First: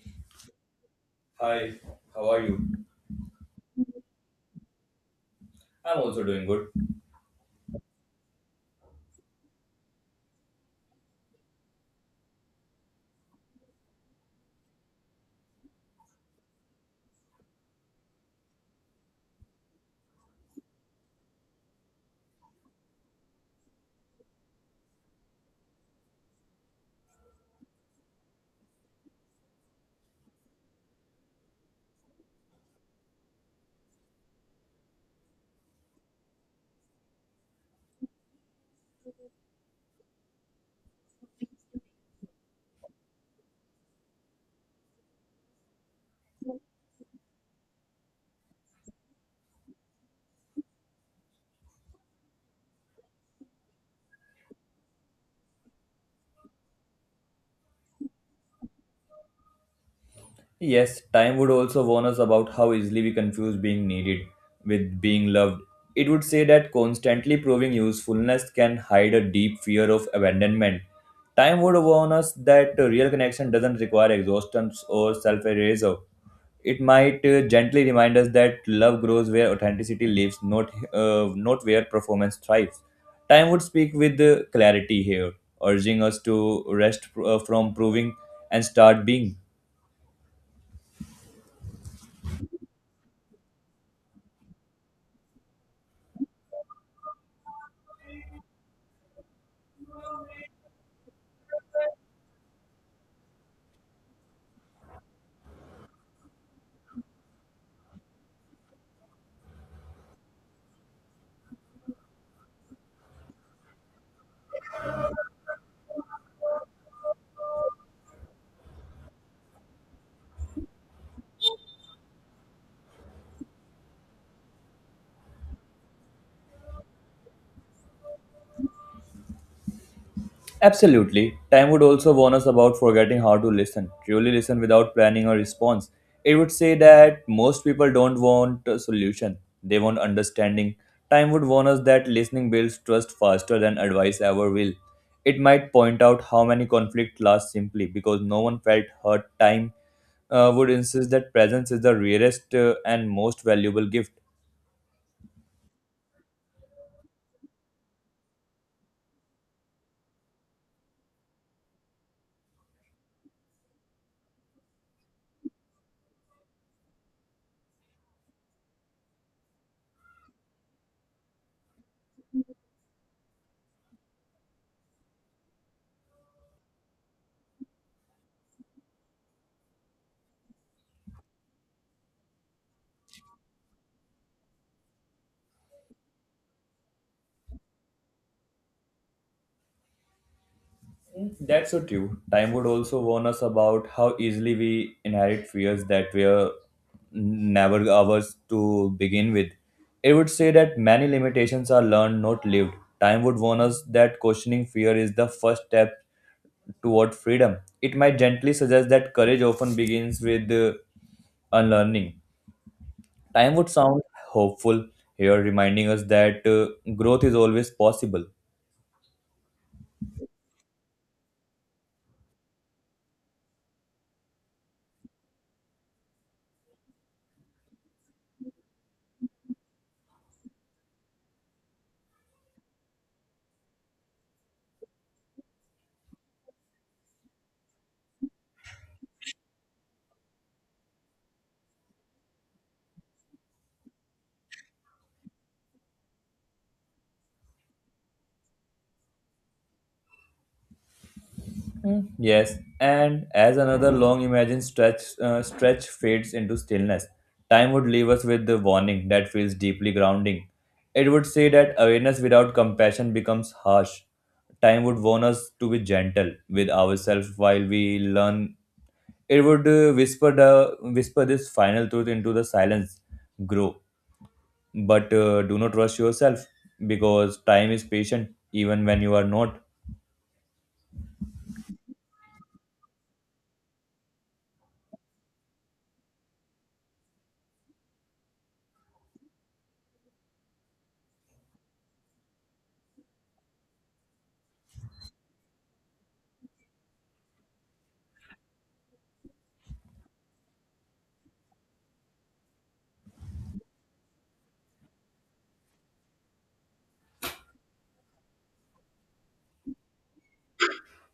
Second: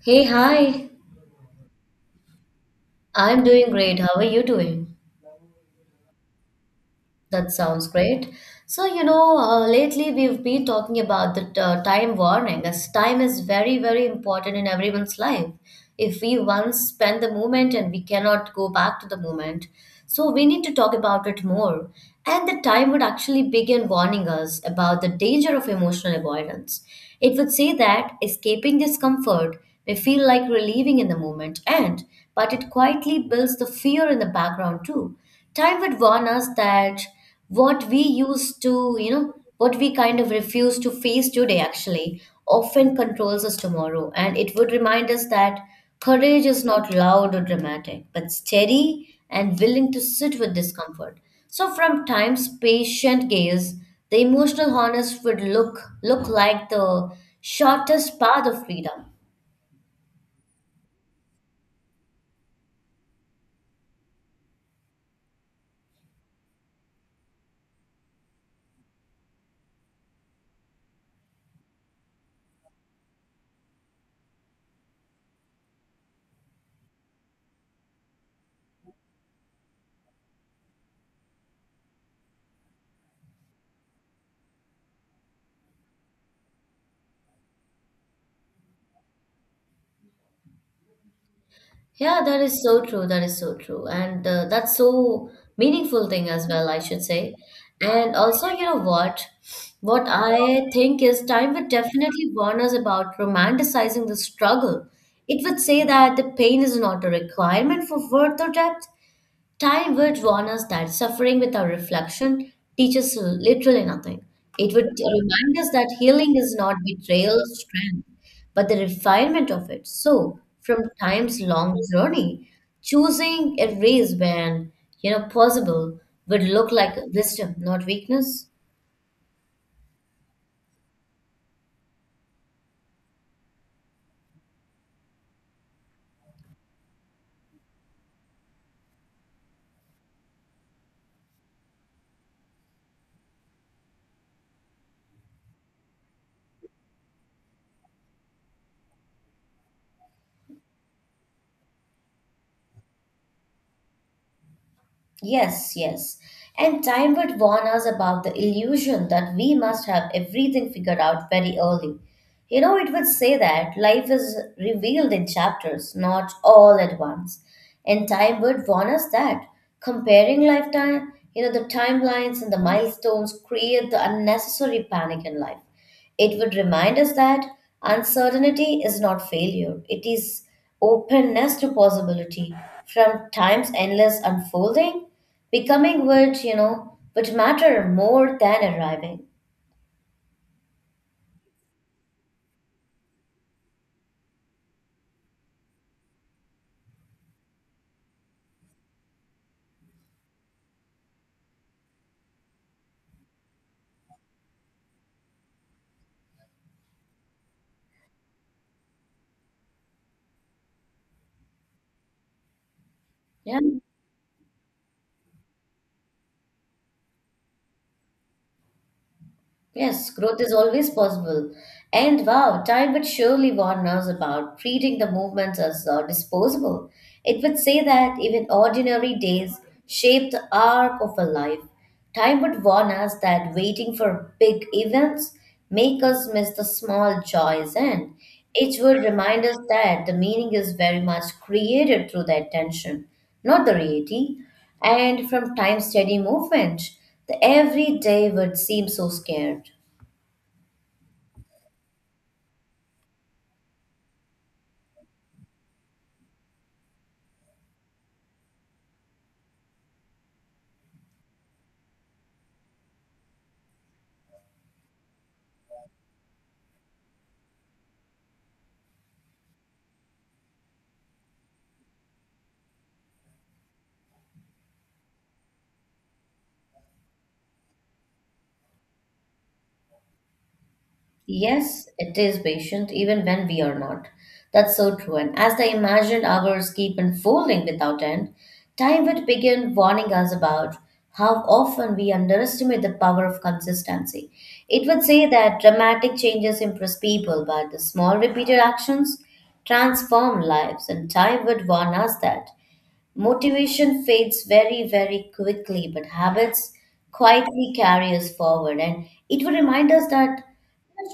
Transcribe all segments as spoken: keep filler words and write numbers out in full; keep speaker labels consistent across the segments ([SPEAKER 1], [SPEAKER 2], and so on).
[SPEAKER 1] Hey, hi.
[SPEAKER 2] Hi, how are you?
[SPEAKER 1] I'm doing great. How are you doing?
[SPEAKER 2] I'm also doing good.
[SPEAKER 1] That sounds great. So, you know, uh, lately we've been talking about the uh, time warning, as time is very, very important in everyone's life. If we once spend the moment and we cannot go back to the moment, so we need to talk about it more. And the time would actually begin warning us about the danger of emotional avoidance. It would say that escaping discomfort may feel like relieving in the moment, and but it quietly builds the fear in the background too. Time would warn us that what we used to, you know, what we kind of refuse to face today actually often controls us tomorrow. And it would remind us that courage is not loud or dramatic, but steady and willing to sit with discomfort. So from time's patient gaze, the emotional harness would look look like the shortest path of freedom.
[SPEAKER 2] Yes, time would also warn us about how easily we confuse being needed with being loved. It would say that constantly proving usefulness can hide a deep fear of abandonment. Time would warn us that a real connection doesn't require exhaustion or self erasure. It might uh, gently remind us that love grows where authenticity lives, not, uh, not where performance thrives. Time would speak with uh, clarity here, urging us to rest uh, from proving and start being.
[SPEAKER 1] Yeah, that is so true. That is so true. And uh, that's so meaningful thing as well, I should say. And also, you know what? What I think is time would definitely warn us about romanticizing the struggle. It would say that the pain is not a requirement for worth or depth. Time would warn us that suffering without reflection teaches literally nothing. It would remind us that healing is not betrayal of strength, but the refinement of it. So, from time's long journey, choosing a race when you know possible would look like wisdom, not weakness.
[SPEAKER 2] Absolutely. Time would also warn us about forgetting how to listen, truly listen without planning or response. It would say that most people don't want a solution, they want understanding. Time would warn us that listening builds trust faster than advice ever will. It might point out how many conflicts last simply because no one felt hurt. Time uh, would insist that presence is the rarest uh, and most valuable gift.
[SPEAKER 1] Yes, yes. And time would warn us about the illusion that we must have everything figured out very early. You know, it would say that life is revealed in chapters, not all at once. And time would warn us that comparing lifetime, you know, the timelines and the milestones create the unnecessary panic in life. It would remind us that uncertainty is not failure, it is openness to possibility. From time's endless unfolding, becoming would, you know, would matter more than arriving.
[SPEAKER 2] That's so true. Time would also warn us about how easily we inherit fears that were never ours to begin with. It would say that many limitations are learned, not lived. Time would warn us that questioning fear is the first step toward freedom. It might gently suggest that courage often begins with uh, unlearning. Time
[SPEAKER 1] Yeah.
[SPEAKER 2] would sound hopeful here, reminding us that uh, growth is always possible.
[SPEAKER 1] Yes, growth is always possible. And wow, time would surely warn us about treating the movements as uh, disposable. It would say that even ordinary days shape the arc of a life. Time would warn us that waiting for big events make us miss the small joys, and it would remind us that the meaning is very much created through the attention, not the reality. And from time steady movement, the everyday would seem so scared.
[SPEAKER 2] Mm, yes, and as another long imagined stretch uh, stretch fades into stillness, time would leave us with the warning that feels deeply grounding. It would say that awareness without compassion becomes harsh. Time would warn us to be gentle with ourselves while we learn. It would uh, whisper the whisper this final truth into the silence. Grow, but uh, do not rush yourself because time is patient even when you are not.
[SPEAKER 1] Yes, it is patient, even when we are not. That's so true. And as the imagined hours keep unfolding without end, time would begin warning us about how often we underestimate the power of consistency. It would say that dramatic changes impress people, but the small repeated actions transform lives, and time would warn us that motivation fades very, very quickly, but habits quietly carry us forward. And it would remind us that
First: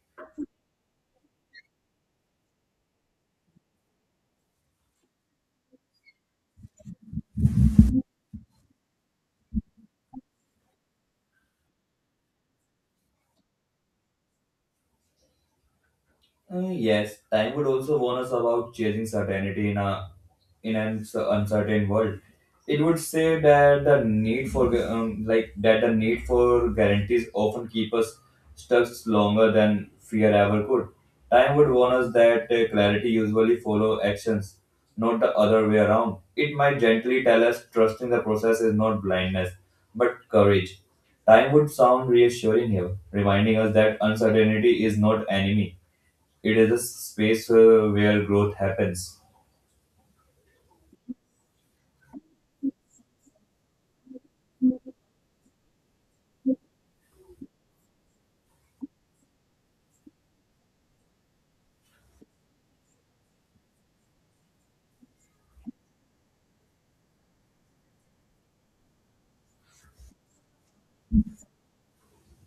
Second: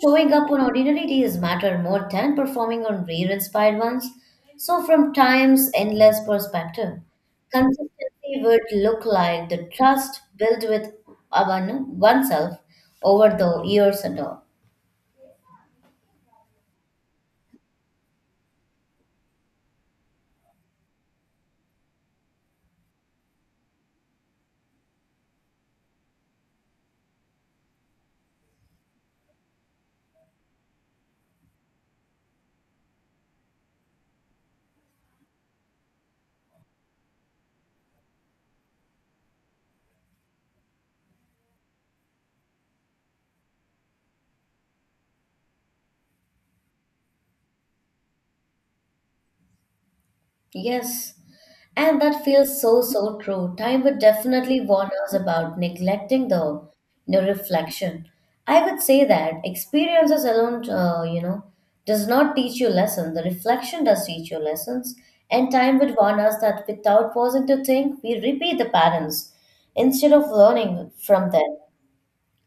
[SPEAKER 1] showing up on ordinary days matter more than performing on rare-inspired ones. So, from time's endless perspective, consistency would look like the trust built with one, oneself over the years and all.
[SPEAKER 2] Uh, yes, time would also warn us about chasing certainty in a in an s- uncertain world. It would say that the need for gu- um, like that the need for guarantees often keep us stuck longer than fear ever could. Time would warn us that uh, clarity usually follow actions, not the other way around. It might gently tell us trusting the process is not blindness, but courage. Time would sound reassuring here, reminding us that uncertainty is not enemy, it is a space uh, where growth happens.
[SPEAKER 1] Yes, and that feels so, so true. Time would definitely warn us about neglecting the, the reflection. I would say that experiences alone, uh, you know, does not teach you lessons. The reflection does teach you lessons. And time would warn us that without pausing to think, we repeat the patterns instead of learning from them.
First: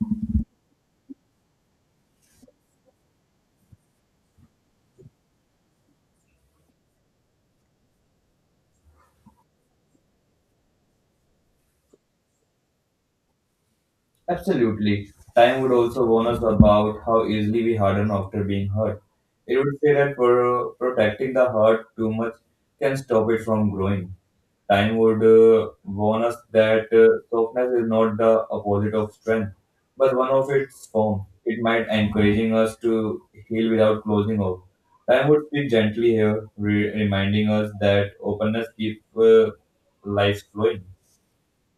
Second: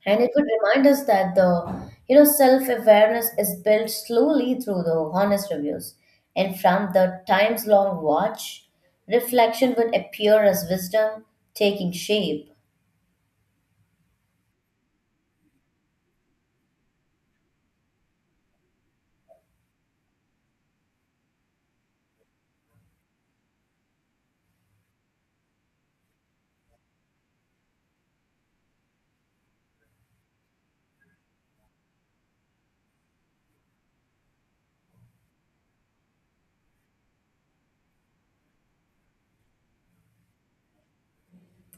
[SPEAKER 1] And it would remind us that the you know self-awareness is built slowly through the honest reviews. And from the times-long watch, reflection would appear as wisdom taking shape.
[SPEAKER 2] Absolutely. Time would also warn us about how easily we harden after being hurt. It would say that for, protecting the heart too much can stop it from growing. Time would uh, warn us that uh, softness is not the opposite of strength, but one of its form. It might encouraging us to heal without closing off. Time would speak gently here, re- reminding us that openness keeps uh, life flowing.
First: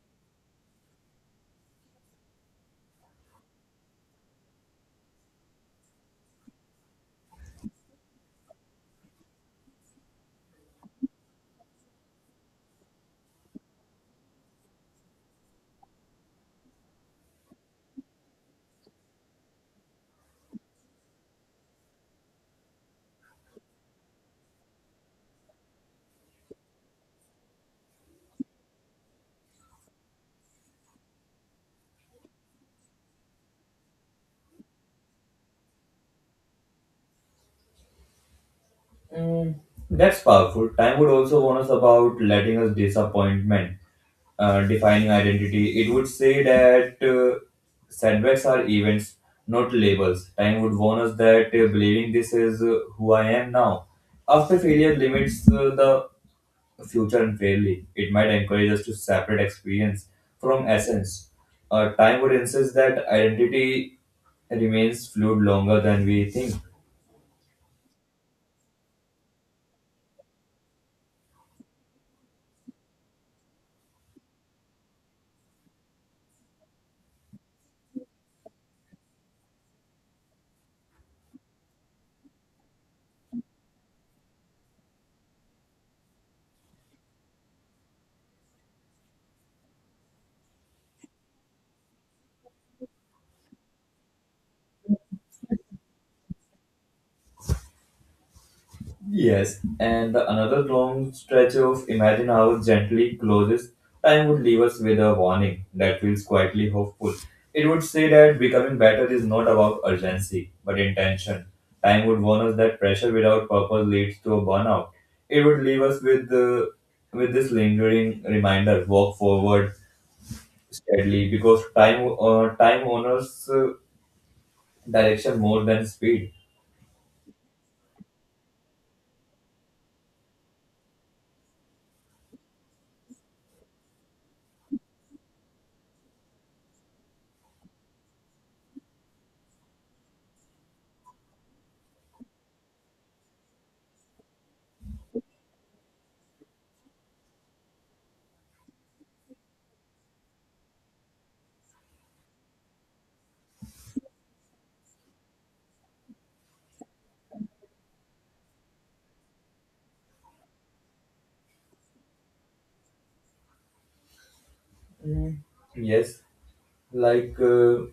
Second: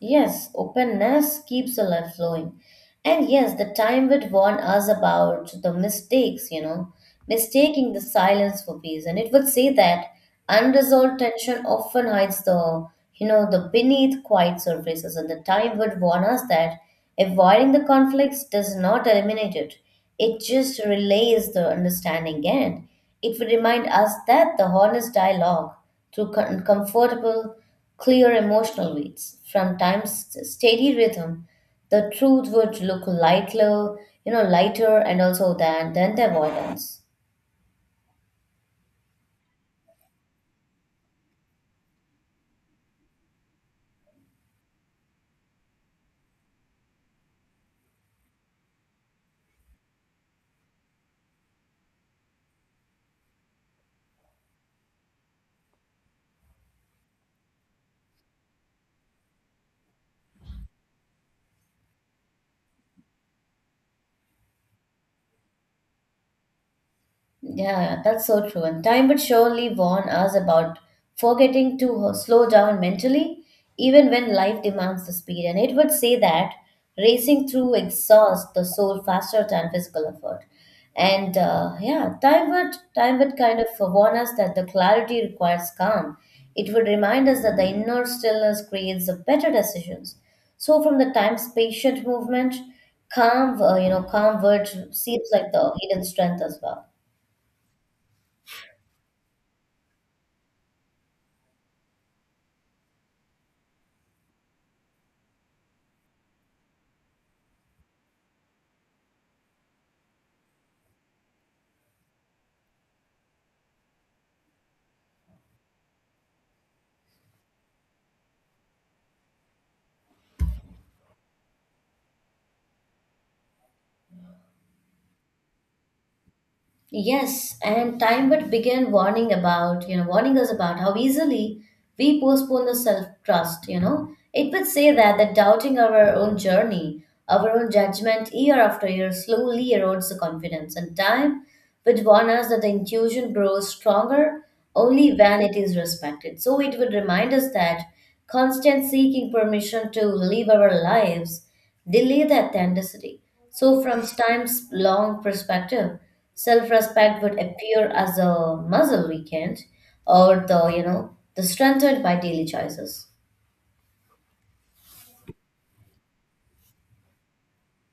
[SPEAKER 1] Yes, openness keeps the life flowing. And yes, the time would warn us about the mistakes, you know, mistaking the silence for peace. And it would say that unresolved tension often hides the, you know, the beneath quiet surfaces. And the time would warn us that avoiding the conflicts does not eliminate it. It just relays the understanding, and it would remind us that the honest dialogue through com- comfortable clear emotional beats. From time's steady rhythm, the truth would look lighter, you know, lighter and also than than the avoidance.
[SPEAKER 2] Mm, that's powerful. Time would also warn us about letting us disappointment, uh, defining identity. It would say that uh, setbacks are events, not labels. Time would warn us that uh, believing this is uh, who I am now. After failure limits uh, the future unfairly, it might encourage us to separate experience from essence. Uh, time would insist that identity remains fluid longer than we think.
[SPEAKER 1] Yeah, that's so true. And time would surely warn us about forgetting to uh, slow down mentally, even when life demands the speed. And it would say that racing through exhausts the soul faster than physical effort. And uh, yeah, time would time would kind of warn us that the clarity requires calm. It would remind us that the inner stillness creates the better decisions. So from the time's patient movement, calm, uh, you know, calm word seems like the hidden strength as well.
[SPEAKER 2] Yes, and the another long stretch of Imagine House gently closes. Time would leave us with a warning that feels quietly hopeful. It would say that becoming better is not about urgency, but intention. Time would warn us that pressure without purpose leads to a burnout. It would leave us with the with this lingering reminder: walk forward steadily, because time uh, time honors uh, direction more than speed.
[SPEAKER 1] Yes, and time would begin warning about, you know, warning us about how easily we postpone the self-trust, you know. It would say that that doubting our own journey, our own judgment year after year slowly erodes the confidence. And time would warn us that the intuition grows stronger only when it is respected. So it would remind us that constant seeking permission to live our lives delay that tendency. So, from time's long perspective, self-respect would appear as a muscle weakened, or the you know the strengthened by daily choices.
[SPEAKER 2] Mm, yes, like. Uh,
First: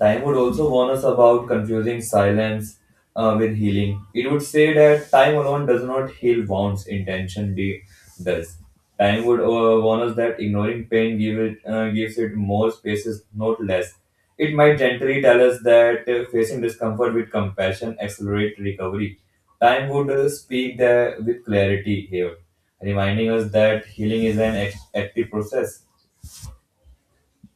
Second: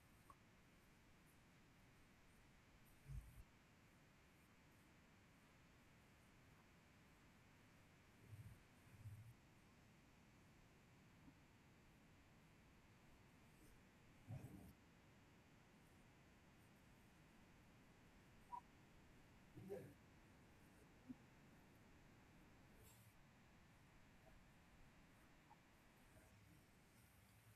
[SPEAKER 2] Time would also warn us about confusing silence uh, with healing. It would say that time alone does not heal wounds, intention de- does. Time would uh, warn us that ignoring pain give it, uh, gives it more spaces, not less. It might gently tell us that uh, facing discomfort with compassion accelerates recovery. Time would uh, speak there with clarity here, reminding us that healing is an act- active process.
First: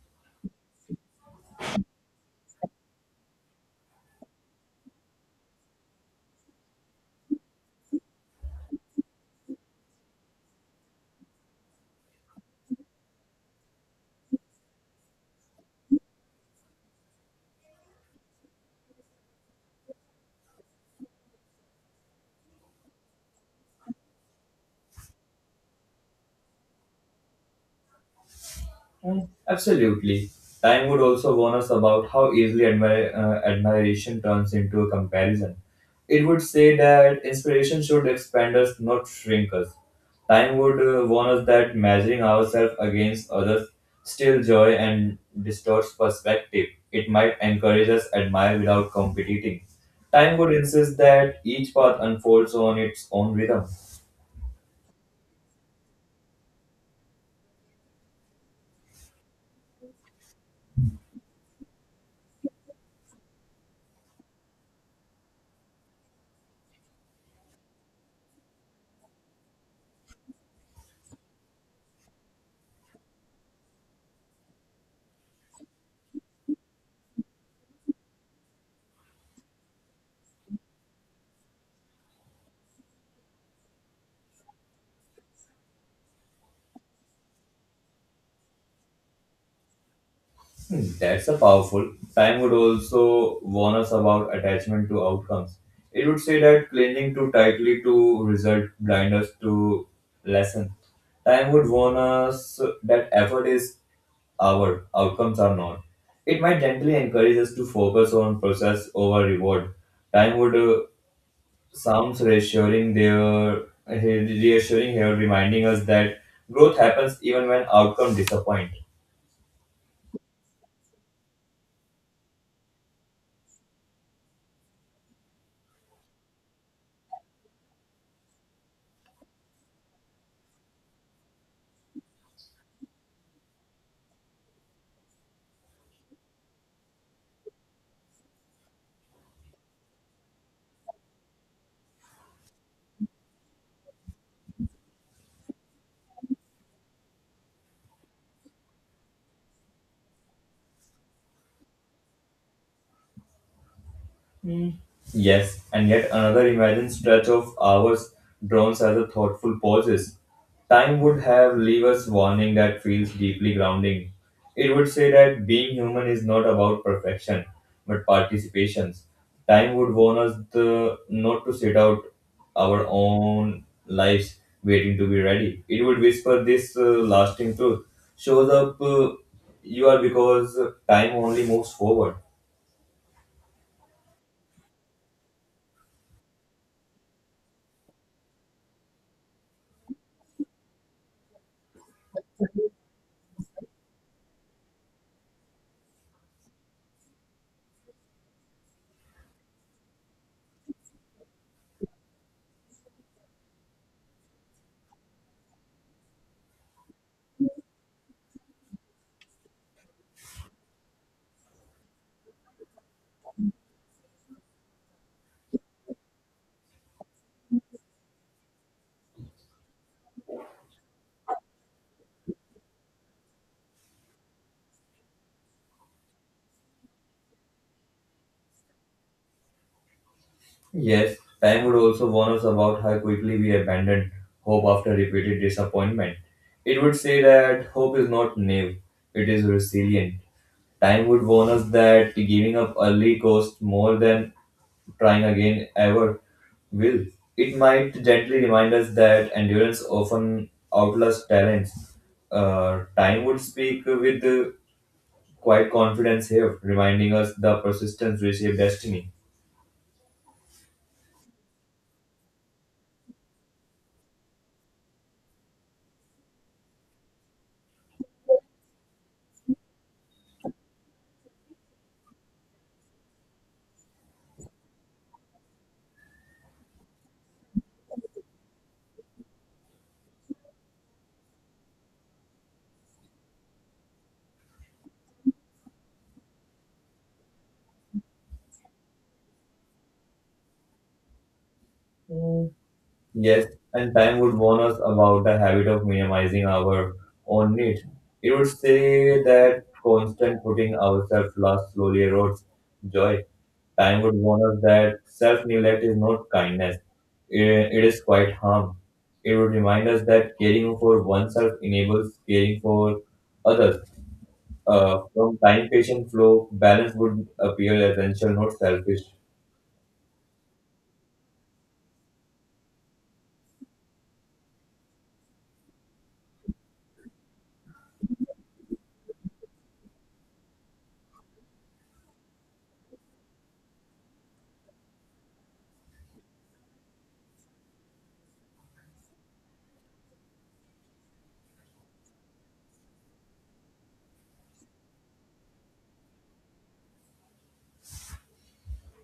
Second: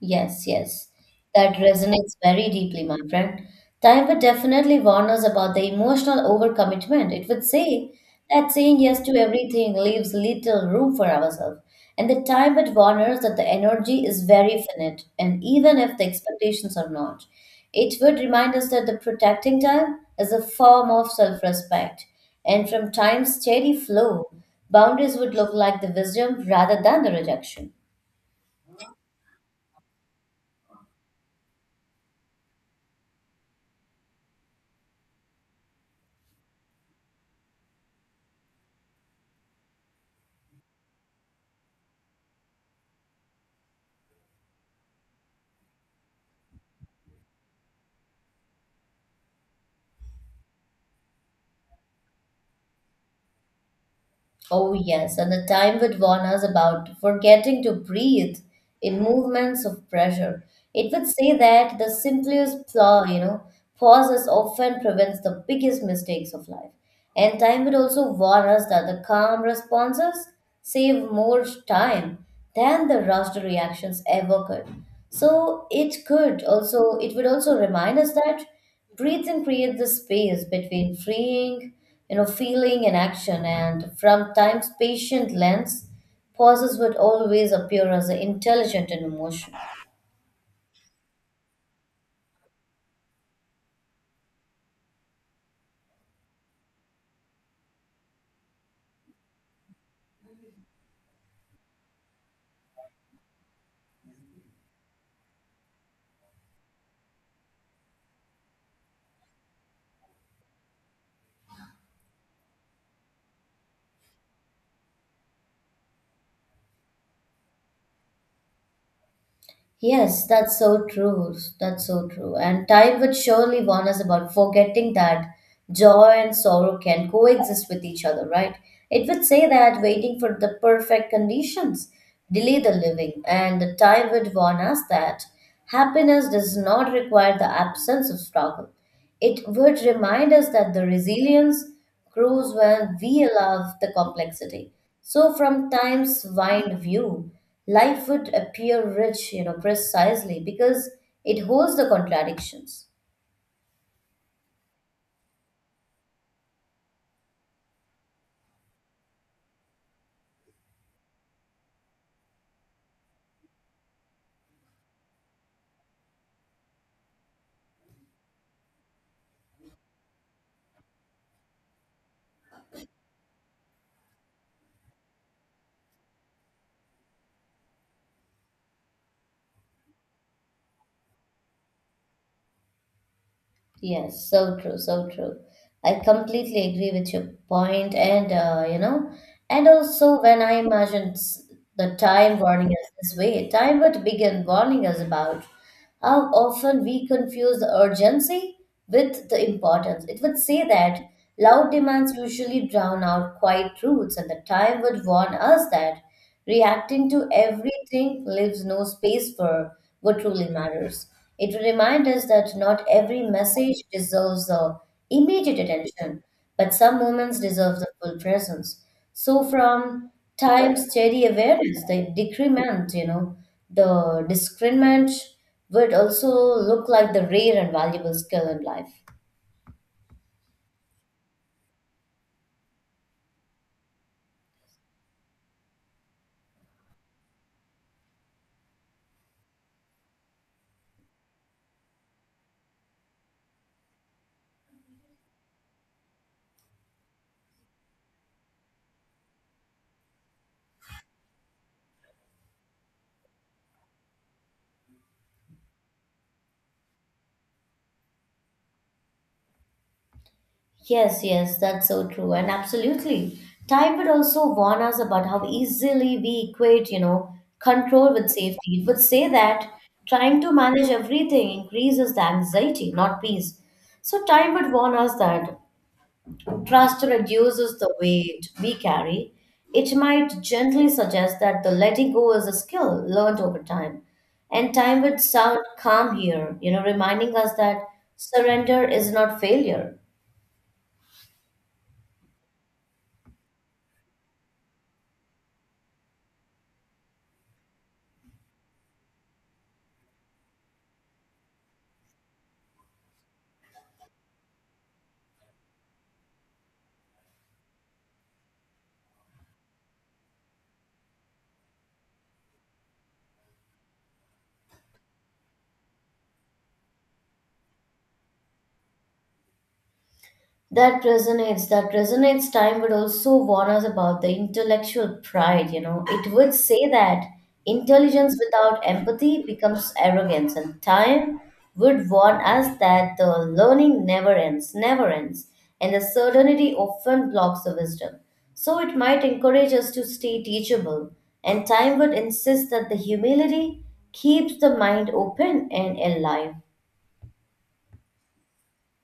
[SPEAKER 1] Yes, yes. That resonates very deeply, my friend. Time would definitely warn us about the emotional overcommitment. It would say that saying yes to everything leaves little room for ourselves. And the time would warn us that the energy is very finite, and even if the expectations are not, it would remind us that the protecting time is a form of self respect. And from time's steady flow, boundaries would look like the wisdom rather than the rejection.
[SPEAKER 2] Mm, absolutely. Time would also warn us about how easily admir- uh, admiration turns into a comparison. It would say that inspiration should expand us, not shrink us. Time would uh, warn us that measuring ourselves against others steals joy and distorts perspective. It might encourage us admire without competing. Time would insist that each path unfolds on its own rhythm.
[SPEAKER 1] Oh, yes, and the time would warn us about forgetting to breathe in movements of pressure. It would say that the simplest flaw, you know, pauses often prevents the biggest mistakes of life. And time would also warn us that the calm responses save more time than the rushed reactions ever could. So it could also, it would also remind us that breathe and create the space between freeing, you know, feeling and action. And from time's patient lens, pauses would always appear as intelligent and emotional.
[SPEAKER 2] Hmm, that's a powerful. Time would also warn us about attachment to outcomes. It would say that clinging too tightly to result blind us to lesson. Time would warn us that effort is our, outcomes are not. It might gently encourage us to focus on process over reward. Time would uh, sounds reassuring there, reassuring here, reminding us that growth happens even when outcome disappoint.
[SPEAKER 1] Yes, that's so true. That's so true. And time would surely warn us about forgetting that joy and sorrow can coexist with each other, right? It would say that waiting for the perfect conditions delay the living, and the time would warn us that happiness does not require the absence of struggle. It would remind us that the resilience grows when we allow the complexity. So, from time's wide view, life would appear rich, you know, precisely because it holds the contradictions.
[SPEAKER 2] Yes, and yet another imagined stretch of hours drones as a thoughtful pauses. Time would have leave us warning that feels deeply grounding. It would say that being human is not about perfection, but participations. Time would warn us the, not to sit out our own lives waiting to be ready. It would whisper this uh, lasting truth. Shows up uh, you are because time only moves forward.
[SPEAKER 1] Yes, so true, so true. I completely agree with your point, and uh, you know, and also when I imagined s- the time warning us this way, time would begin warning us about how often we confuse the urgency with the importance. It would say that loud demands usually drown out quiet truths, and the time would warn us that reacting to everything leaves no space for what truly matters. It will remind us that not every message deserves the immediate attention, but some moments deserve the full presence. So, from time steady awareness, the decrement, you know, the discernment would also look like the rare and valuable skill in life.
[SPEAKER 2] Yes, time would also warn us about how quickly we abandon hope after repeated disappointment. It would say that hope is not naive, it is resilient. Time would warn us that giving up early costs more than trying again ever will. It might gently remind us that endurance often outlasts talents. Uh, time would speak with uh, quite confidence here, reminding us the persistence reshapes destiny.
[SPEAKER 1] Yes, yes, that's so true. And absolutely. Time would also warn us about how easily we equate, you know, control with safety. It would say that trying to manage everything increases the anxiety, not peace. So time would warn us that trust reduces the weight we carry. It might gently suggest that the letting go is a skill learned over time. And time would sound calm here, you know, reminding us that surrender is not failure.
[SPEAKER 2] Yes, and time would warn us about the habit of minimizing our own needs. It would say that constant putting ourselves last slowly erodes joy. Time would warn us that self neglect is not kindness, it, it is quite harm. It would remind us that caring for oneself enables caring for others. Uh, from time patient flow, balance would appear essential, not selfish.
[SPEAKER 1] That resonates. That resonates. Time would also warn us about the intellectual pride, you know. It would say that intelligence without empathy becomes arrogance, and time would warn us that the learning never ends, never ends, and the certainty often blocks the wisdom. So it might encourage us to stay teachable, and time would insist that the humility keeps the mind open and alive.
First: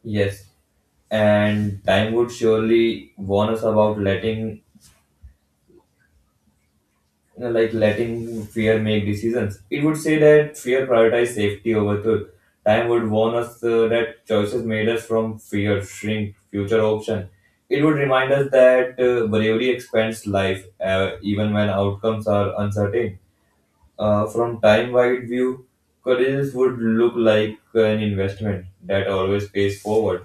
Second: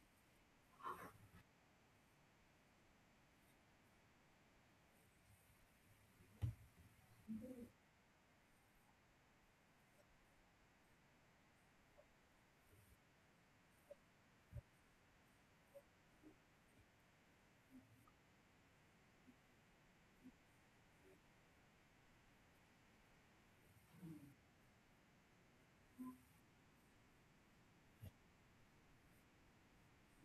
[SPEAKER 2] Yes, and time would surely warn us about letting you know, like letting fear make decisions. It would say that fear prioritized safety over truth. Time would warn us uh, that choices made us from fear shrink future option. It would remind us that uh, bravery expands life uh, even when outcomes are uncertain. Uh, from time wide view, courage would look like an investment that always pays forward.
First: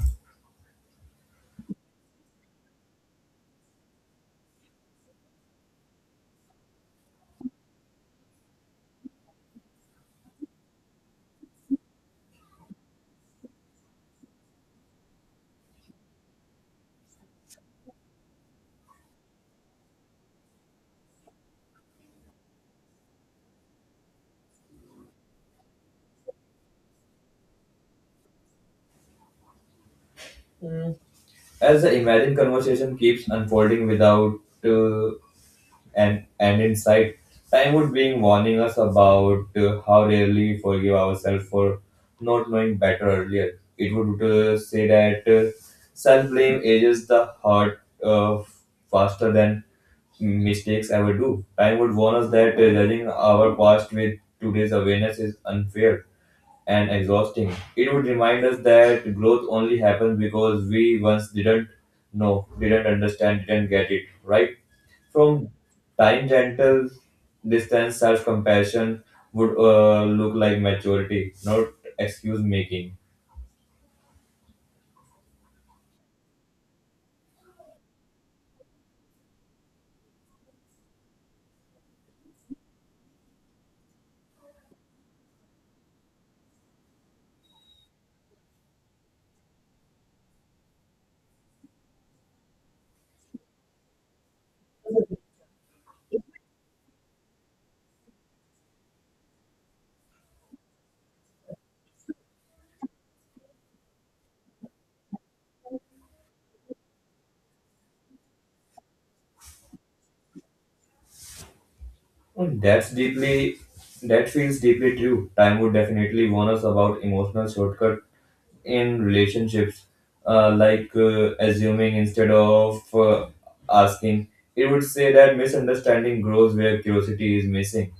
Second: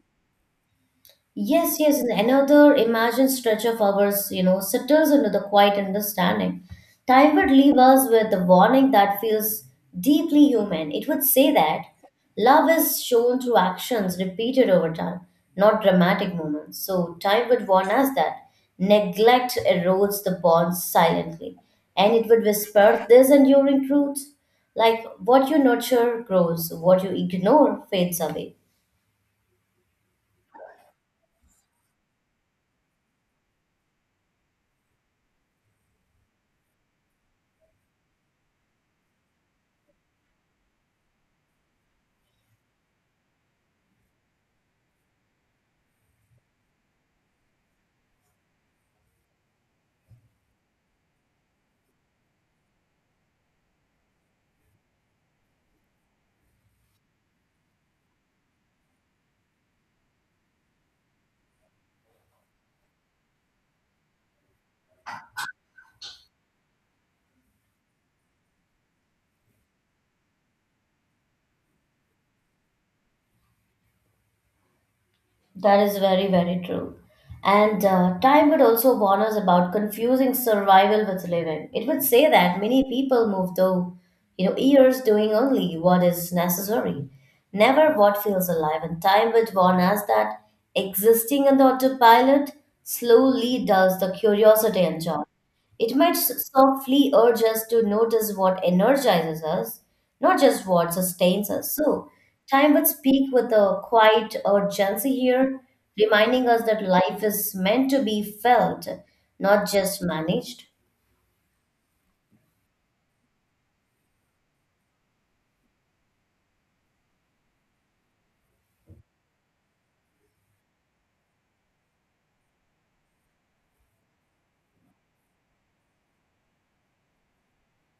[SPEAKER 1] Yes, yes, and another imagined stretch of ours, you know, settles into the quiet understanding. Time would leave us with the warning that feels deeply human. It would say that love is shown through actions repeated over time, not dramatic moments. So time would warn us that neglect erodes the bonds silently, and it would whisper this enduring truth, like what you nurture grows, what you ignore fades away.
[SPEAKER 2] Mm. As the imagined conversation keeps unfolding without uh, and, and insight. Time would being warning us about uh, how rarely we forgive ourselves for not knowing better earlier. It would uh, say that uh, self blame ages the heart uh, faster than mistakes ever do. Time would warn us that uh, judging our past with today's awareness is unfair and exhausting. It would remind us that growth only happens because we once didn't know, didn't understand, didn't get it, right? From time gentle distance, self compassion would uh, look like maturity, not excuse making.
[SPEAKER 1] That is very, very true. And uh, time would also warn us about confusing survival with living. It would say that many people move though, you know, years doing only what is necessary, never what feels alive. And time would warn us that existing on the autopilot slowly dulls the curiosity and joy. It might s- softly urge us to notice what energizes us, not just what sustains us. So, time would speak with a quiet urgency here, reminding us that life is meant to be felt, not just managed.
[SPEAKER 2] And That's deeply, that feels deeply true. Time would definitely warn us about emotional shortcut in relationships, uh, like uh, assuming instead of uh, asking. It would say that misunderstanding grows where curiosity is missing.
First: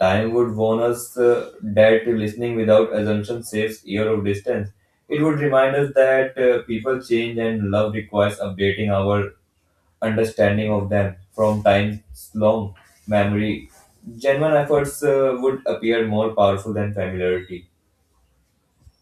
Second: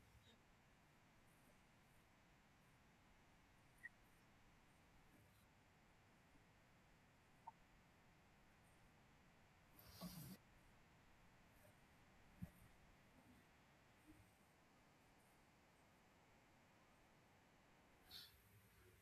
[SPEAKER 2] Time would warn us uh, that listening without assumption saves year of distance. It would remind us that uh, people change and love requires updating our understanding of them from time's long memory, genuine efforts uh, would appear more powerful than familiarity.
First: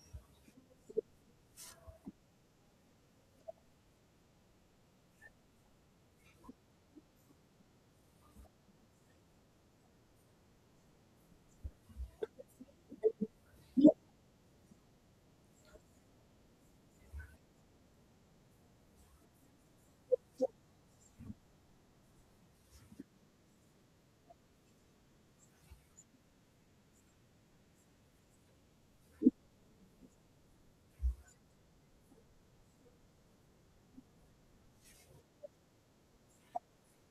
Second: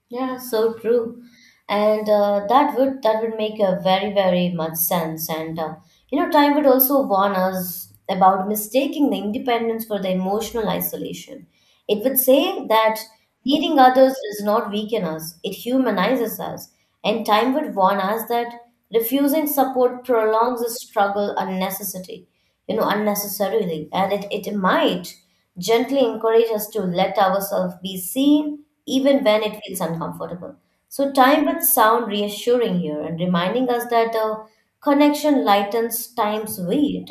[SPEAKER 1] Yeah, so true. And uh, that would that would make a very very much sense. And uh, you know, time would also warn us about mistaking the independence for the emotional isolation. It would say that needing others does not weaken us; it humanizes us. And time would warn us that refusing support prolongs the struggle unnecessary you know, unnecessarily. And it, it might gently encourage us to let ourselves be seen even when it feels uncomfortable. So time would sound reassuring here and reminding us that the connection lightens time's weight.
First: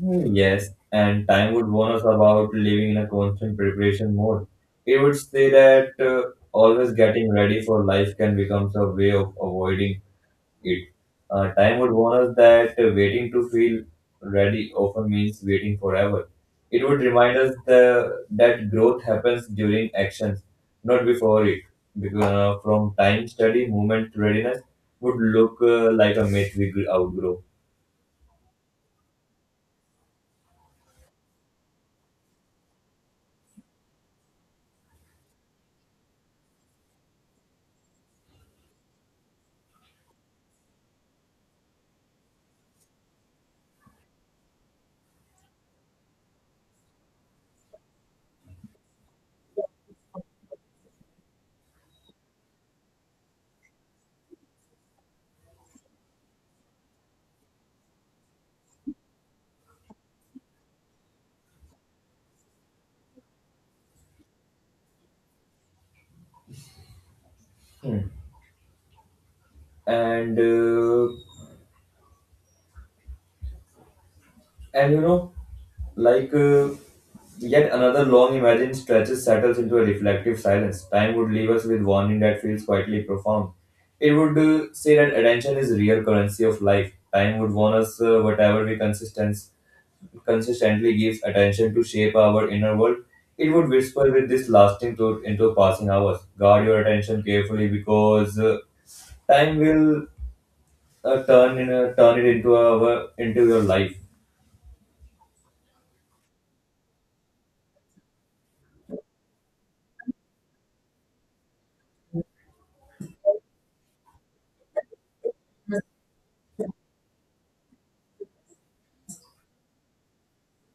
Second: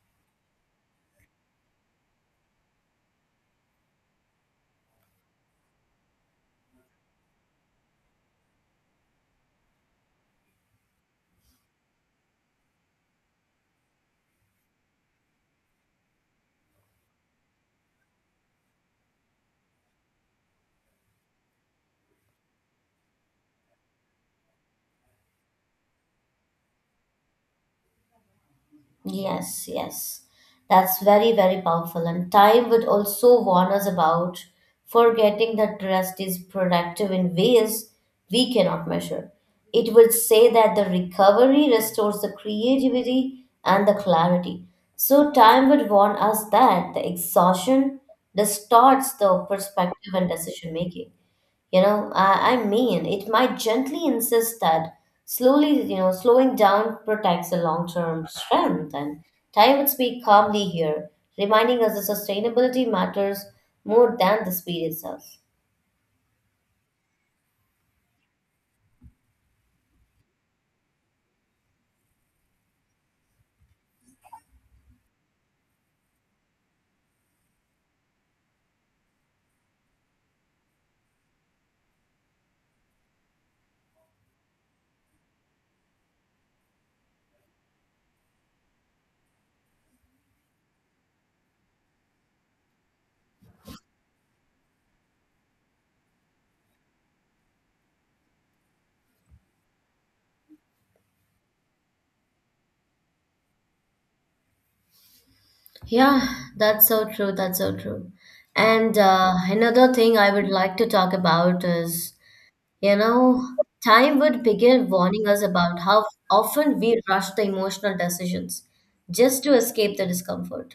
[SPEAKER 2] Hmm, yes, and time would warn us about living in a constant preparation mode. It would say that uh, always getting ready for life can become a way of avoiding it. Uh, time would warn us that uh, waiting to feel ready often means waiting forever. It would remind us the, that growth happens during actions, not before it. Because uh, from time study, movement to readiness would look uh, like a myth we gr- outgrow.
[SPEAKER 1] Yes, yes. That's very, very powerful. And time would also warn us about forgetting that rest is productive in ways we cannot measure. It would say that the recovery restores the creativity and the clarity. So, time would warn us that the exhaustion distorts the perspective and decision making. You know, I, I mean, it might gently insist that slowly, you know, slowing down protects the long term strength. And time would speak calmly here, reminding us that sustainability matters more than the speed itself.
[SPEAKER 2] Hmm. And uh, And you know, like uh, Yet another long imagined stretch settles into a reflective silence. Time would leave us with warning that feels quietly profound. It would uh, say that attention is real currency of life. Time would warn us uh, whatever we consistence, consistently give attention to shape our inner world. It would whisper with this lasting truth into passing hours. Guard your attention carefully because uh, time will uh, turn in a, turn it into our into your life.
[SPEAKER 1] Yeah, that's so true. That's so true. And uh, Another thing I would like to talk about is, you know, time would begin warning us about how often we rush the emotional decisions just to escape the discomfort.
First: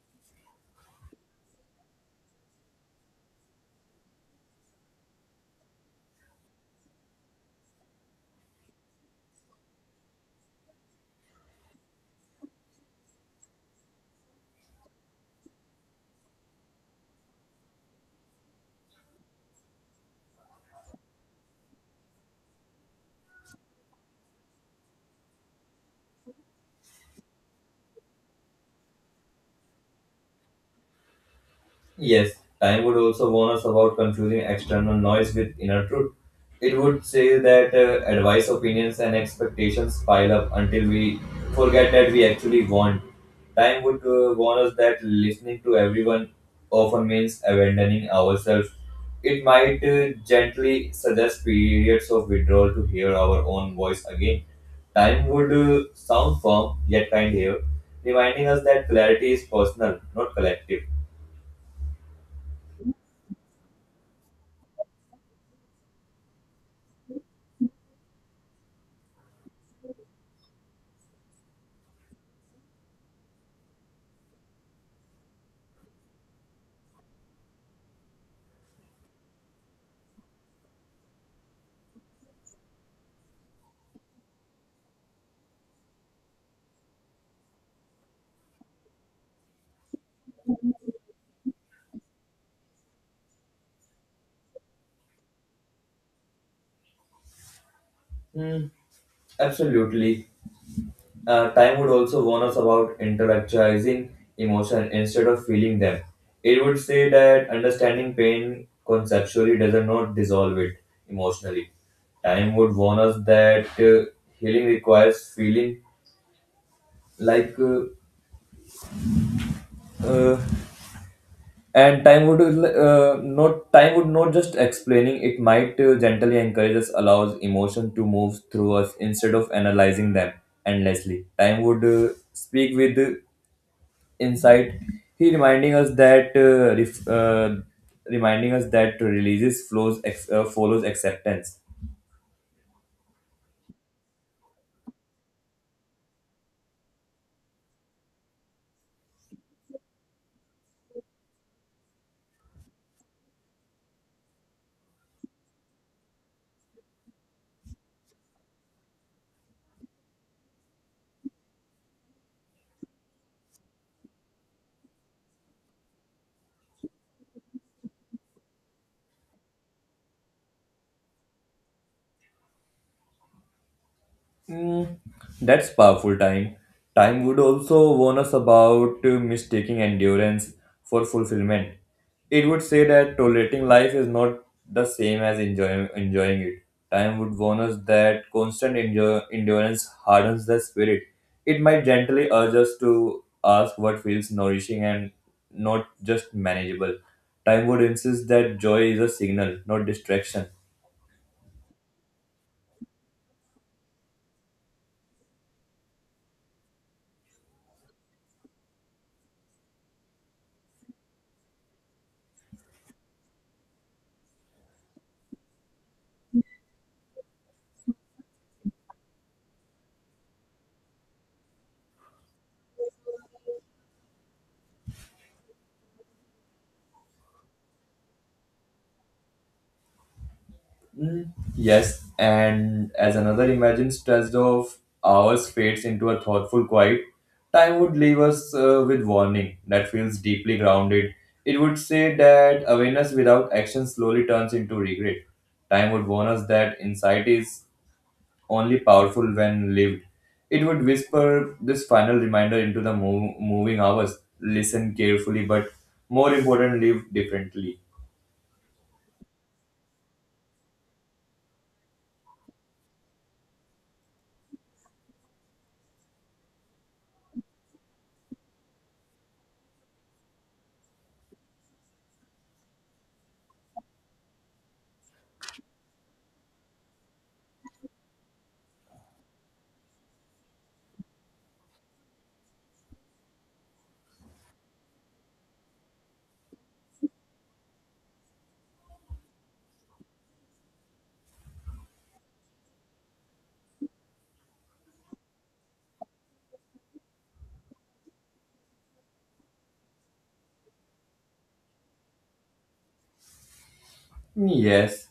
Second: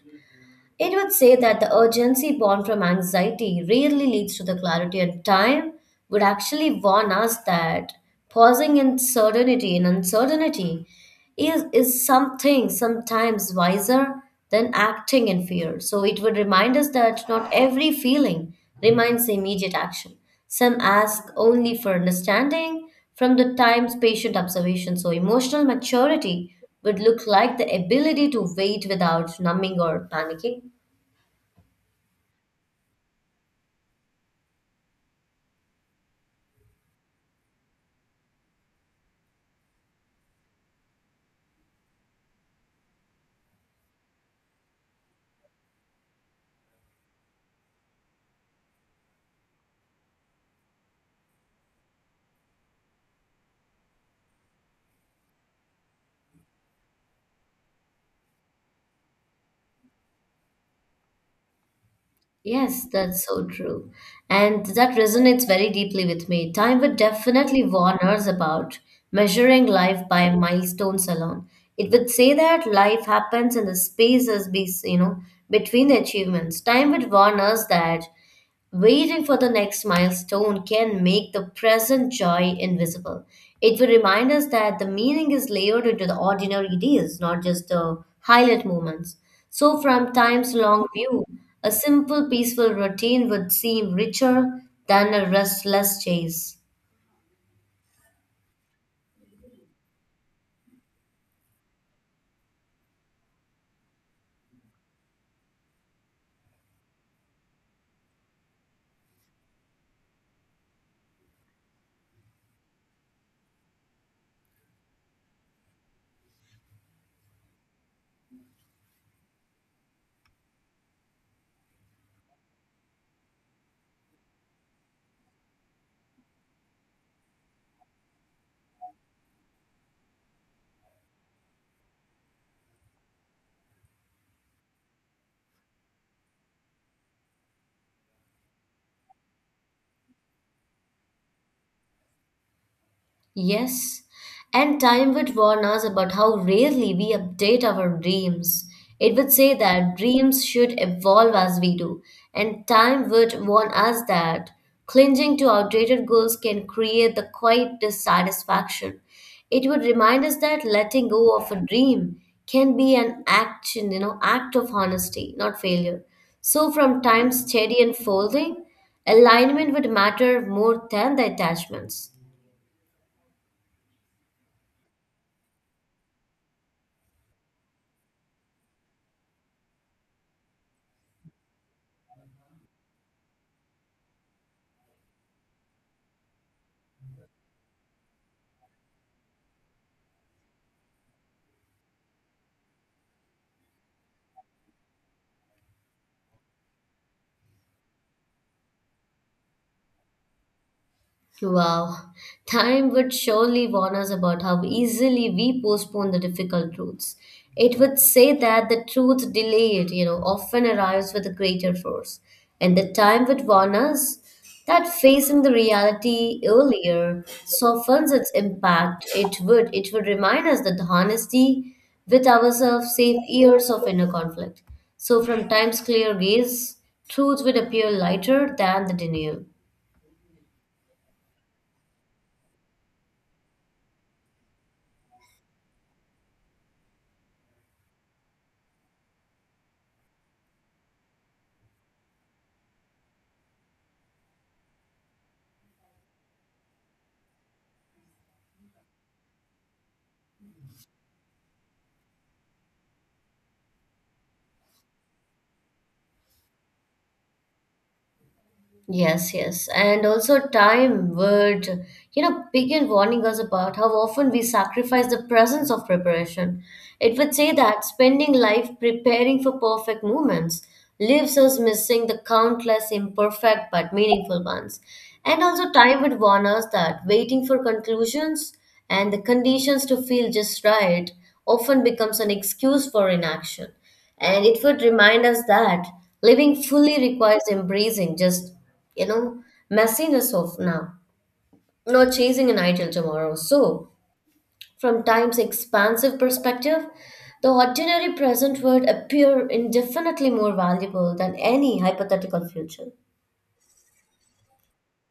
[SPEAKER 1] It would say that the urgency born from anxiety rarely leads to the clarity, and time would actually warn us that pausing in certainty and uncertainty is, is something sometimes wiser than acting in fear. So it would remind us that not every feeling reminds immediate action. Some ask only for understanding from the time's patient observation. So emotional maturity would look like the ability to wait without numbing or panicking.
[SPEAKER 2] Yes, time would also warn us about confusing external noise with inner truth. It would say that uh, advice, opinions, and expectations pile up until we forget that we actually want. Time would uh, warn us that listening to everyone often means abandoning ourselves. It might uh, gently suggest periods of withdrawal to hear our own voice again. Time would uh, sound firm yet kind here, reminding us that clarity is personal, not collective.
[SPEAKER 1] Yes, that's so true. And that resonates very deeply with me. Time would definitely warn us about measuring life by milestones alone. It would say that life happens in the spaces be, you know, between achievements. Time would warn us that waiting for the next milestone can make the present joy invisible. It will remind us that the meaning is layered into the ordinary days, not just the highlight moments. So, from time's long view, a simple, peaceful routine would seem richer than a restless chase.
[SPEAKER 2] Hmm. Absolutely. Uh, time would also warn us about intellectualizing emotion instead of feeling them. It would say that understanding pain conceptually does not dissolve it emotionally. Time would warn us that uh, healing requires feeling like, uh, uh, and time would uh, not time would not just explaining. It might uh, gently encourage us, allows emotion to move through us instead of analyzing them endlessly. Time would uh, speak with insight he reminding us that uh, ref, uh, reminding us that releases flows ex, uh, follows acceptance.
[SPEAKER 1] Yes, and time would warn us about how rarely we update our dreams. It would say that dreams should evolve as we do, and time would warn us that clinging to outdated goals can create the quiet dissatisfaction. It would remind us that letting go of a dream can be an action, you know, act of honesty, not failure. So from time steady unfolding, alignment would matter more than the attachments.
[SPEAKER 2] Mm, that's powerful time. Time would also warn us about uh, mistaking endurance for fulfillment. It would say that tolerating life is not the same as enjoy- enjoying it. Time would warn us that constant enjo- endurance hardens the spirit. It might gently urge us to ask what feels nourishing and not just manageable. Time would insist that joy is a signal, not distraction.
[SPEAKER 1] Wow, time would surely warn us about how easily we postpone the difficult truths. It would say that the truth delayed, you know, often arrives with a greater force. And the time would warn us that facing the reality earlier softens its impact. It would it would remind us that the honesty with ourselves saves years of inner conflict. So from time's clear gaze, truth would appear lighter than the denial.
[SPEAKER 2] Mm. Yes, and as another imagined stretch of hours fades into a thoughtful quiet, time would leave us uh, with warning that feels deeply grounded. It would say that awareness without action slowly turns into regret. Time would warn us that insight is only powerful when lived. It would whisper this final reminder into the mo- moving hours. Listen carefully, but more important, live differently.
[SPEAKER 1] Yes, yes. And also, time would, you know, begin warning us about how often we sacrifice the presence of preparation. It would say that spending life preparing for perfect moments leaves us missing the countless imperfect but meaningful ones. And also, time would warn us that waiting for conclusions and the conditions to feel just right often becomes an excuse for inaction. And it would remind us that living fully requires embracing just you know, messiness of now, not chasing an ideal tomorrow. So, from time's expansive perspective, the ordinary present would appear indefinitely more valuable than any hypothetical future.
[SPEAKER 2] Yes,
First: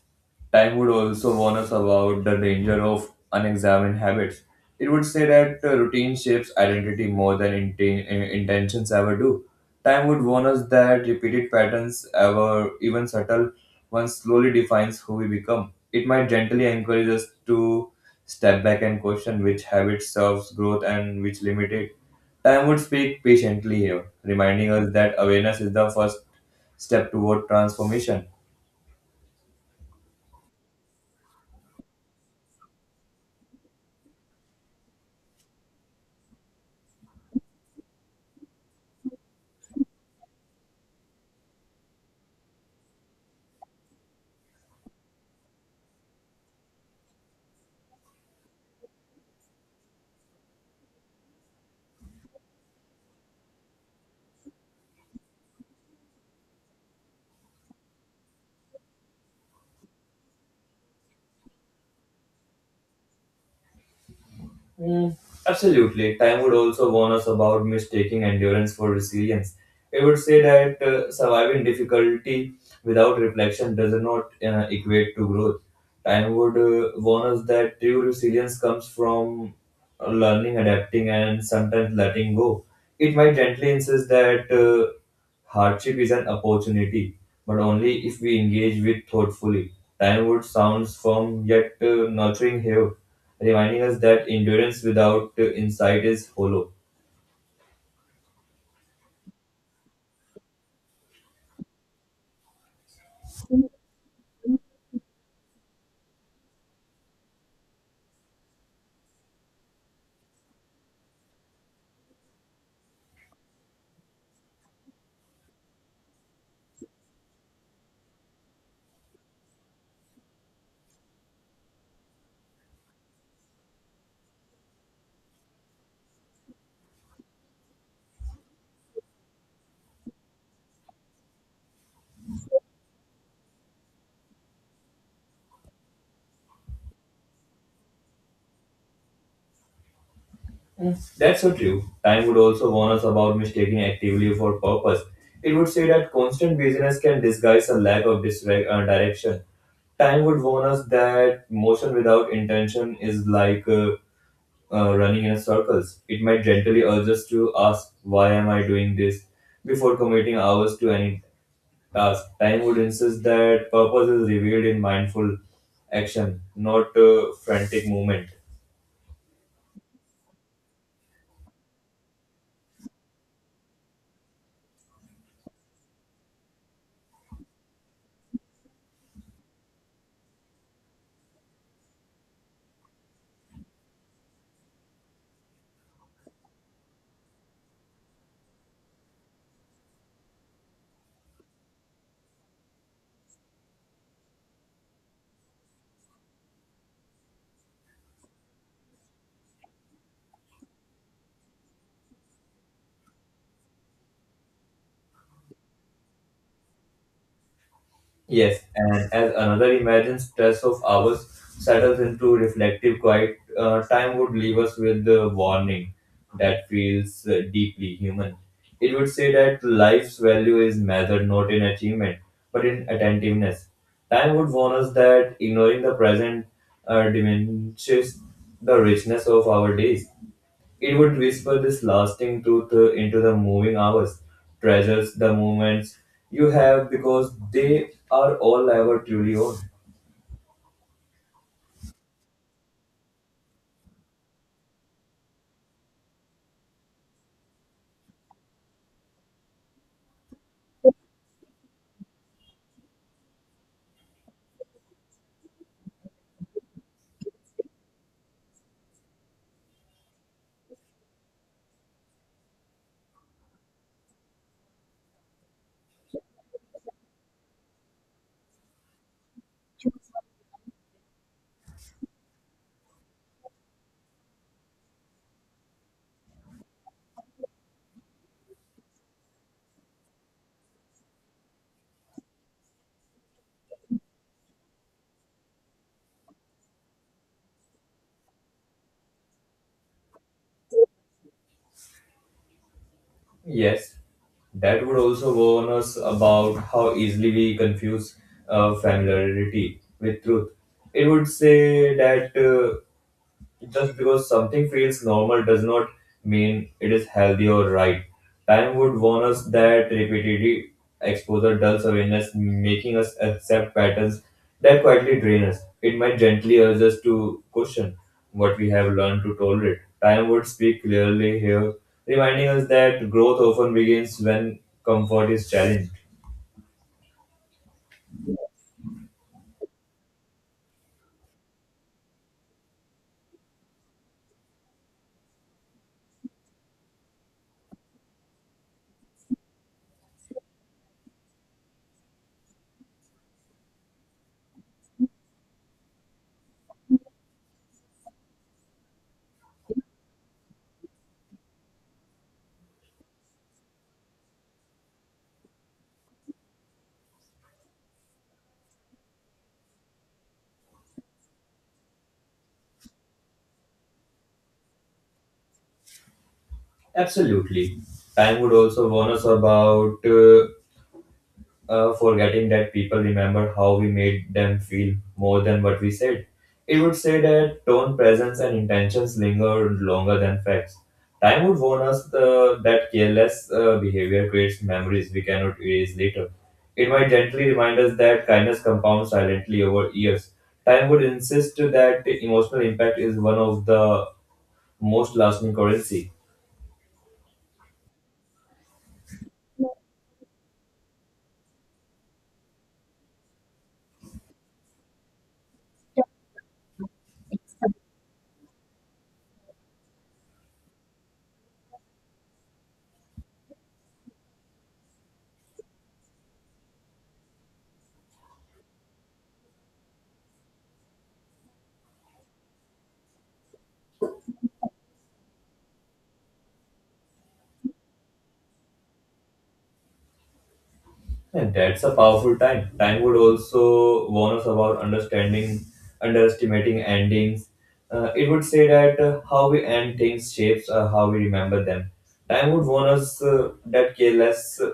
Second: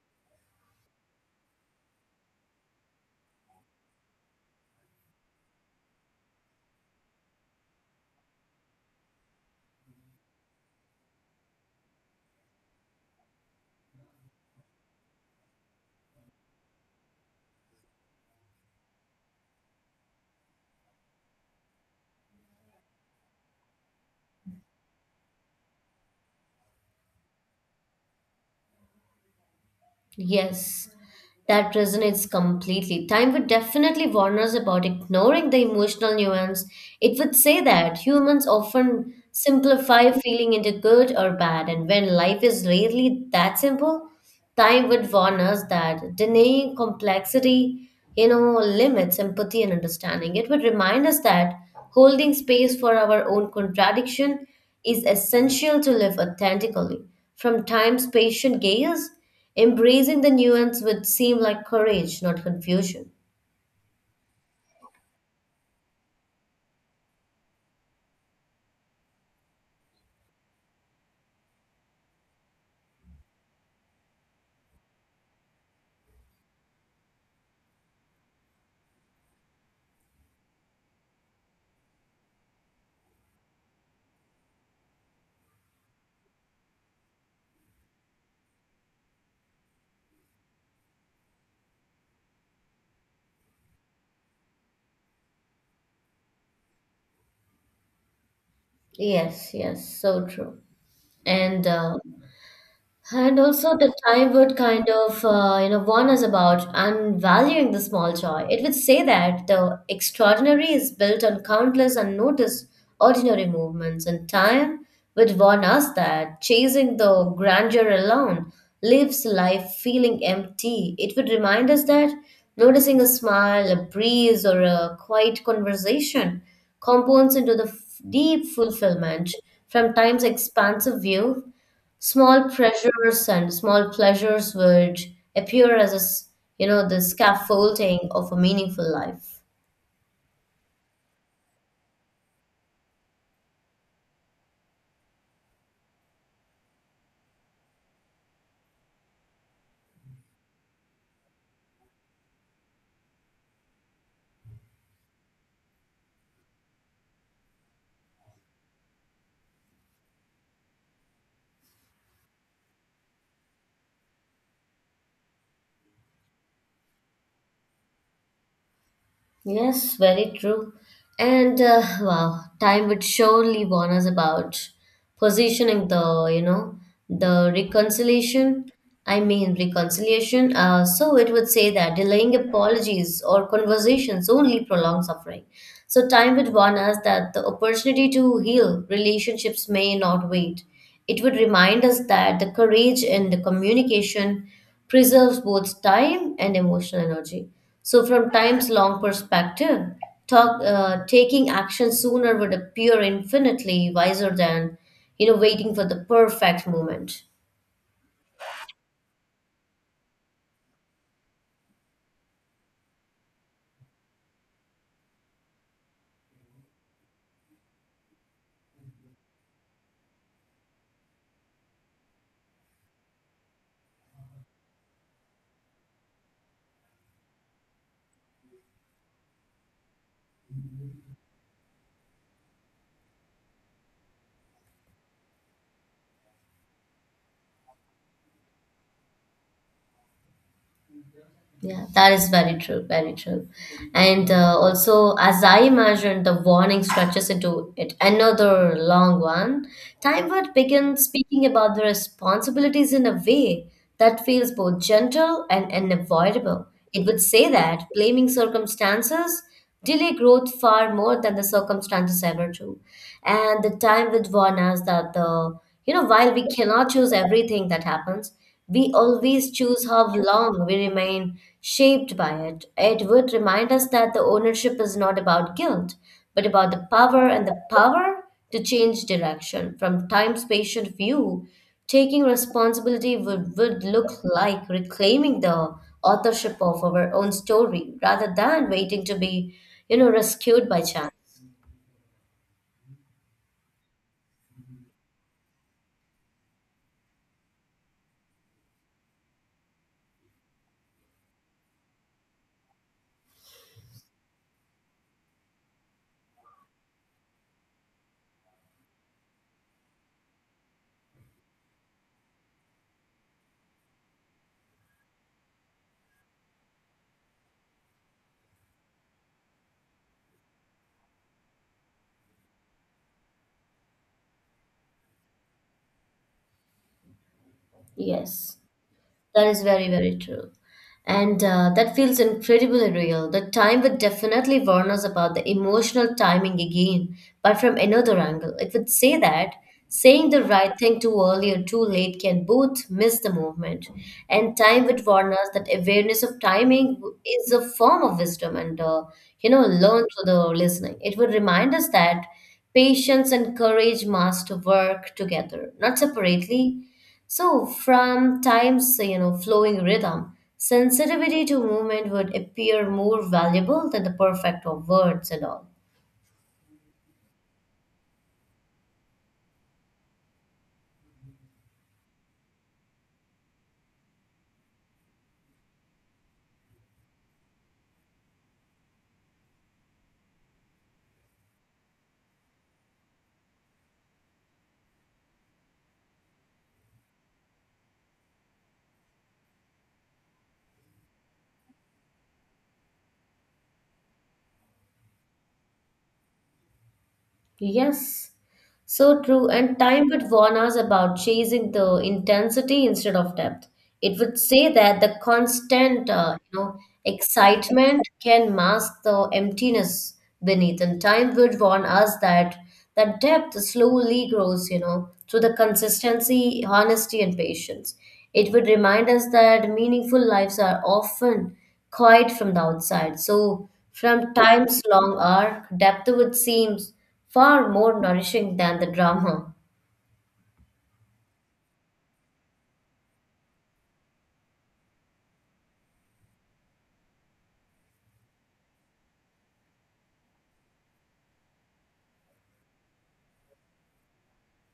[SPEAKER 2] time would also warn us about the danger of unexamined habits. It would say that uh, routine shapes identity more than inten- uh, intentions ever do. Time would warn us that repeated patterns, ever even subtle ones, slowly defines who we become. It might gently encourage us to step back and question which habit serves growth and which limit it. Time would speak patiently here, reminding us that awareness is the first step toward transformation.
[SPEAKER 1] Yes, that resonates completely. Time would definitely warn us about ignoring the emotional nuance. It would say that humans often simplify feeling into good or bad, and when life is rarely that simple, time would warn us that denying complexity, you know, limits empathy and understanding. It would remind us that holding space for our own contradiction is essential to live authentically. From time's patient gaze, embracing the nuance would seem like courage, not confusion.
[SPEAKER 2] Mm, absolutely. Time would also warn us about mistaking endurance for resilience. It would say that uh, surviving difficulty without reflection does not uh, equate to growth. Time would uh, warn us that true resilience comes from uh, learning, adapting, and sometimes letting go. It might gently insist that uh, hardship is an opportunity, but only if we engage with thoughtfully. Time would sounds firm yet uh, nurturing here, reminding us that endurance without uh, insight is hollow.
[SPEAKER 1] Yes, yes, so true. And uh, And also, the time would kind of, uh, you know, warn us about and valuing the small joy. It would say that the extraordinary is built on countless unnoticed ordinary movements, and time would warn us that chasing the grandeur alone leaves life feeling empty. It would remind us that noticing a smile, a breeze, or a quiet conversation compounds into the f- deep fulfillment from time's expansive view, small pressures and small pleasures would appear as a, s- you know the scaffolding of a meaningful life.
[SPEAKER 2] Mm. That's so true. Time would also warn us about mistaking activity for purpose. It would say that constant busyness can disguise a lack of disre- uh, direction. Time would warn us that motion without intention is like uh, uh, running in circles. It might gently urge us to ask, "Why am I doing this?" before committing hours to any. Uh, time would insist that purpose is revealed in mindful action, not uh, frantic movement.
[SPEAKER 1] Yes, very true. And uh, Wow, time would surely warn us about positioning the, you know, the reconciliation. I mean, reconciliation. Uh, so it would say that delaying apologies or conversations only prolong suffering. So time would warn us that the opportunity to heal relationships may not wait. It would remind us that the courage in the communication preserves both time and emotional energy. So, from time's long perspective, talk, uh, taking action sooner would appear infinitely wiser than, you know, waiting for the perfect moment.
[SPEAKER 2] Yes, and as another imagined stress of ours settles into reflective quiet, uh, time would leave us with the warning that feels uh, deeply human. It would say that life's value is measured not in achievement, but in attentiveness. Time would warn us that ignoring the present uh, diminishes the richness of our days. It would whisper this lasting truth uh, into the moving hours. Treasures the moments you have because they are all ever truly own.
[SPEAKER 1] Yeah, that is very true, very true. And uh, Also, as I imagine, the warning stretches into it another long one. Time would begin speaking about the responsibilities in a way that feels both gentle and unavoidable. It would say that blaming circumstances delay growth far more than the circumstances ever do. And the time would warn us that the, you know, while we cannot choose everything that happens, we always choose how long we remain shaped by it. It would remind us that the ownership is not about guilt, but about the power, and the power to change direction from time's patient view. Taking responsibility would, would look like reclaiming the authorship of our own story rather than waiting to be, you know, rescued by chance.
[SPEAKER 2] Yes, that would also warn us about how easily we confuse uh, familiarity with truth. It would say that. Uh, Just because something feels normal does not mean it is healthy or right. Time would warn us that repeated exposure dulls awareness, making us accept patterns that quietly drain us. It might gently urge us to question what we have learned to tolerate. Time would speak clearly here, reminding us that growth often begins when comfort is challenged.
[SPEAKER 1] Yes. That is very, very true. And uh, That feels incredibly real. The time would definitely warn us about the emotional timing again, but from another angle. It would say that saying the right thing too early or too late can both miss the movement. And time would warn us that awareness of timing is a form of wisdom and, uh, you know, learn through the listening. It would remind us that patience and courage must work together, not separately. So, from time's you know flowing rhythm, sensitivity to movement would appear more valuable than the perfect of words and all.
[SPEAKER 2] Absolutely. Time would also warn us about uh, uh, forgetting that people remember how we made them feel more than what we said. It would say that tone, presence, and intentions linger longer than facts. Time would warn us the, that careless uh, behavior creates memories we cannot erase later. It might gently remind us that kindness compounds silently over years. Time would insist that emotional impact is one of the most lasting currency.
[SPEAKER 1] Yes, so true. And time would warn us about chasing the intensity instead of depth. It would say that the constant, uh, you know, excitement can mask the emptiness beneath. And time would warn us that that depth slowly grows, you know, through the consistency, honesty, and patience. It would remind us that meaningful lives are often quiet from the outside. So, from time's long arc, depth would seem far more nourishing than the drama.
[SPEAKER 2] Yeah, that's a powerful time. Time would also warn us about understanding, underestimating endings. Uh, it would say that uh, how we end things shapes uh, how we remember them. Time would warn us uh, that careless uh,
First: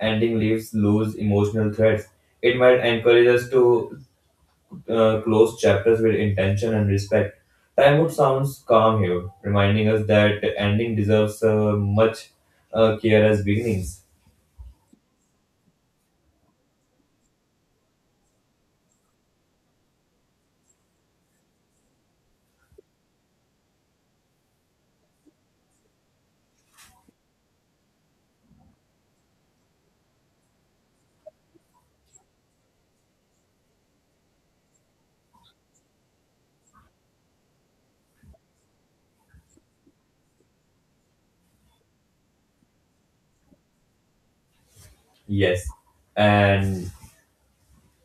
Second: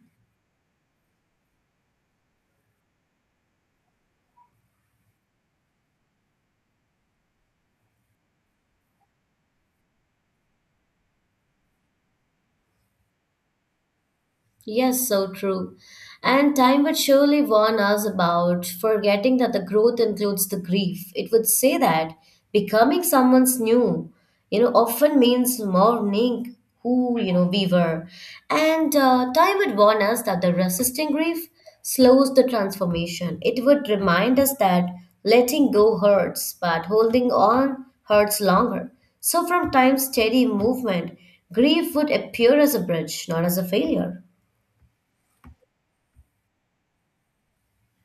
[SPEAKER 2] ending leaves loose emotional threads. It might encourage us to uh, close chapters with intention and respect. Time would sounds calm here, reminding us that ending deserves uh, much uh, care as beginnings.
[SPEAKER 1] Yes, so true. And time would surely warn us about forgetting that the growth includes the grief. It would say that becoming someone's new, you know, often means mourning who, you know, we were. And uh, Time would warn us that the resisting grief slows the transformation. It would remind us that letting go hurts, but holding on hurts longer. So, from time's steady movement, grief would appear as a bridge, not as a failure.
[SPEAKER 2] Yes, and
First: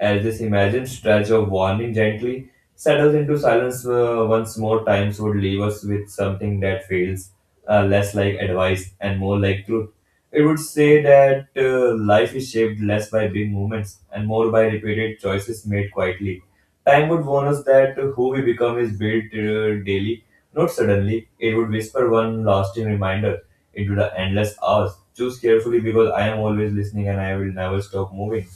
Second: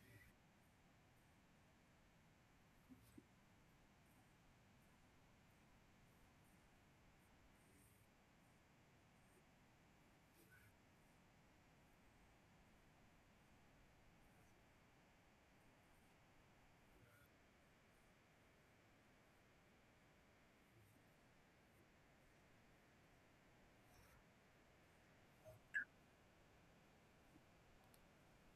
[SPEAKER 2] as this imagined stretch of warning gently settles into silence uh, once more, times would leave us with something that feels uh, less like advice and more like truth. It would say that uh, life is shaped less by big movements and more by repeated choices made quietly. Time would warn us that who we become is built uh, daily, not suddenly. It would whisper one lasting reminder into the endless hours. Choose carefully because I am always listening and I will never stop moving.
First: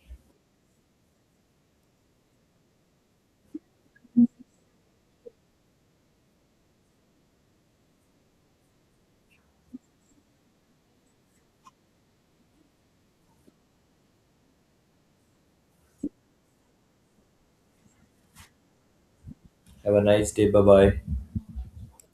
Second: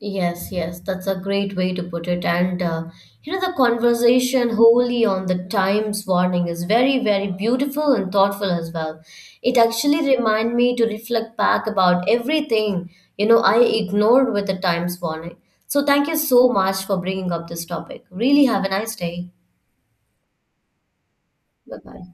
[SPEAKER 1] Yes, yes, that's a great way to put it. And uh, you know, the conversation wholly on the Times warning is very, very beautiful and thoughtful as well. It actually remind me to reflect back about everything, you know, I ignored with the Times warning. So thank you so much for bringing up this topic. Really have a nice day.
[SPEAKER 2] Have a nice day. Bye bye.
[SPEAKER 1] Bye bye.